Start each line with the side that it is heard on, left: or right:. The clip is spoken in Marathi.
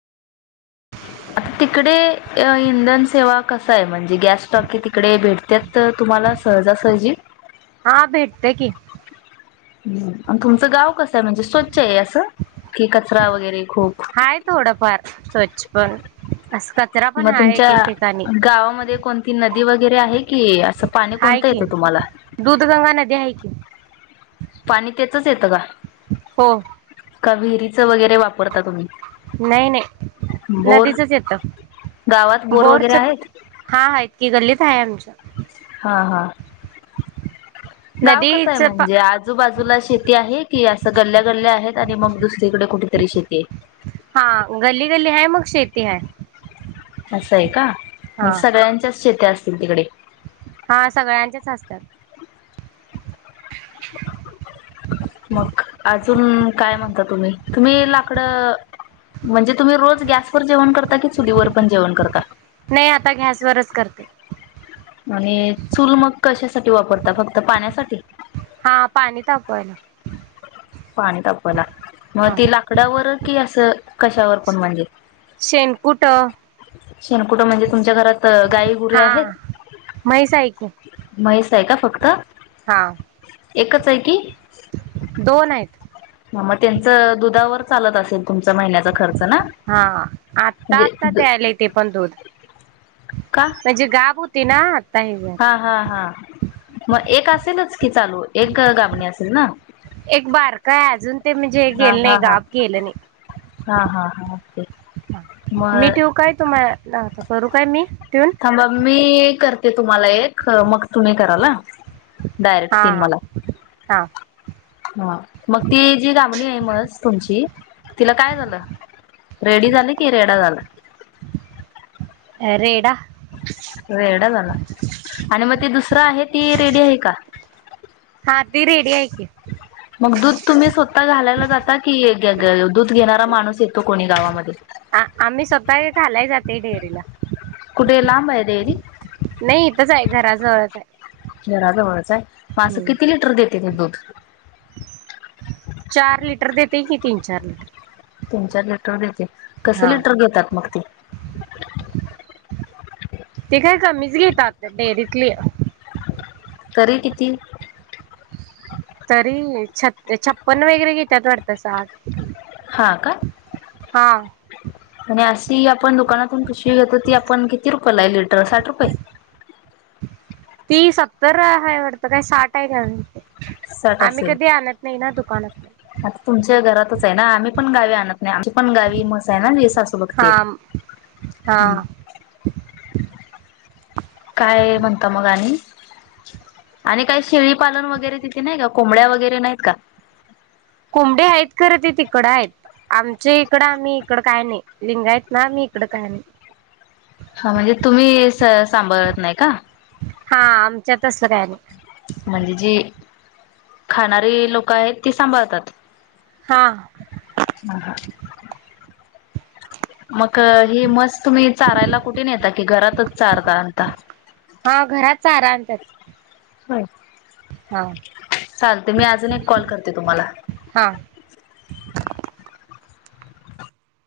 left: आता तिकडे इंधन सेवा कसं आहे, म्हणजे गॅस टाँकी तिकडे भेटत्यात? तर तुम्हाला सहजासहजी
right: हा, भेटते की.
left: हम, तुमचं गाव कसं आहे, म्हणजे स्वच्छ आहे असं कि कचरा वगैरे खूप
right: हाय थोडंफार स्वच्छ पण, असं कचरा पण हाय एक एक ठिकाणी.
left: गावा मध्ये कोणती नदी वगैरे आहे की, असं पाणी कोणतं येत तुम्हाला?
right: दुधगंगा नदी आहे की.
left: पाणी त्याचचं येतं का?
right: हो.
left: का विहिरीचं वगैरे वापरता तुम्ही?
right: नाही नाही
left: बोर
right: नदीचचं येत,
left: गावात बोर वगैरे
right: बोरचं
left: आहेत
right: हा हायत की, गल्लीत आहे आमच्या.
left: हा हा, गाव कसं आहे
right: नदीच पा
left: म्हणजे आज? आजूबाजूला शेती आहे की, असं गल्ल्या गल्ल्या आहेत आणि मग दुसरीकडे कुठेतरी शेती आहे?
right: हा, गल्ली गल्ली हाय मग शेती हाय.
left: असं आहे का, मग
right: हा
left: सगळ्यांच्याच शेत्या असतील तिकडे?
right: हा, सगळ्यांचेच असत्यात.
left: मग, अजून काय म्हणता तुम्ही? तुम्ही लाकडं म्हणजे तुम्ही रोज गॅसवर जेवण करता की, चुलीवर पण जेवण करता?
right: नाही आता गॅस वरचं करतोय.
left: आणि चूल मग कशासाठी वापरता, फक्त पाण्यासाठी?
right: हा पाणी तापवायला.
left: पाणी तापायला मग
right: हा
left: ते लाकडावर कि असं कशावर पण म्हणजे
right: शेणकुट
left: शेणकुट म्हणजे, तुमच्या घरात गाई गुरे आहेत
right: हा, म्हैस आहे की.
left: म्हैस आहे का फक्त?
right: हा.
left: एकच आहे ती.
right: दोन आहेत.
left: हा मग, त्यांचं दुधावर चालत असेल. तुमचा महिन्याचा खर्च ना,
right: हा आता
left: म्हणजे
right: आता
left: दूध
right: द्यायला ते पण दूध
left: का?
right: म्हणजे गाब होती ना, आता हेज
left: हा हा हा. मग एक असेलच की चालू, एक गाबणी असेल ना.
right: एक बारकाय अजून ते म्हणजे
left: हा
right: गेलं
left: हा
right: नई,
left: हा
right: गाब गेलं
left: हा
right: नई.
left: हा हा ओके
right: मी
left: मग
right: ठिऊ काय तुम्हा नाता करू काय मी ठिऊन?
left: हा म मी करते तुम्हाला एक, मग तुम्ही कराल हा. डायरेक्ट
right: हा
left: तीन मला,
right: हा
left: हा. मग ती जी गाबणी हाय म्हस तुमची, तिला काय झालं? रेडी झाली, की रेडा झाला?
right: अ रेडा.
left: रेडा झाला आणि मग ते दुसरं आहे ती रेडी आहे का?
right: हा ती रेडी आहे की.
left: मग दूध तुम्ही स्वतः घालायला जाता की, दूध घेणारा माणूस येतो कोणी गावामध्ये?
right: आ आम्ही स्वतः घालाय जातय डेअरीला.
left: कुटे लांब आहे डेअरी
right: नाही इथच आहे घराजवळच आहे
left: घराच जवळच आहे मग असं किती लिटर देते ते दूध
right: चार लिटर देेते की तीन चार लिटर
left: तीन चार लिटर देते कसं
right: हा
left: लिटर घेतात मग ते ते
right: ते काय कमीच घेतात डेअरीतली
left: तरी किती
right: तरी छ छप्पन वगैरे घेतात वाटत
left: हा का
right: हा
left: आणि अशी आपण दुकानातून पिशवी घेतो ती आपण किती रुपयेला आहे लिटर साठ रुपये
right: ती सत्तर आहे वाढत काय साठ आहे का म्ह
left: साठ
right: आम्ही
left: असेल
right: कधी आणत नाही ना दुकानात
left: आता तुमच्या घरातच आहे ना आम्ही पण गावी आणत नाही आमची पण गावी म्हस आहे ना बघते
right: हा हा
left: हम्म. काय म्हणता मग आणि आणि काही शेळीपालन वगैरे तिथे नाही का कोंबड्या वगैरे नाहीत का
right: कोंबडी आहेत खरं ते तिकडं आहेत आमच्या इकडं आम्ही इकड काय नाही लिंगायत ना आम्ही इकड काय नाही
left: हा म्हणजे तुम्ही सांभाळत नाही का
right: हा आमच्यात असलं काय नाही
left: म्हणजे जी खाणारी लोक आहेत ती सांभाळतात
right: हा
left: हा मग हे म्हस तुम्ही चारायला कुठे न यता की घरातच चारता अता
right: हा घरात चारा आणत्यात
left: होय चालतयं मी अजून एक कॉल करते तुम्हाला
right: हा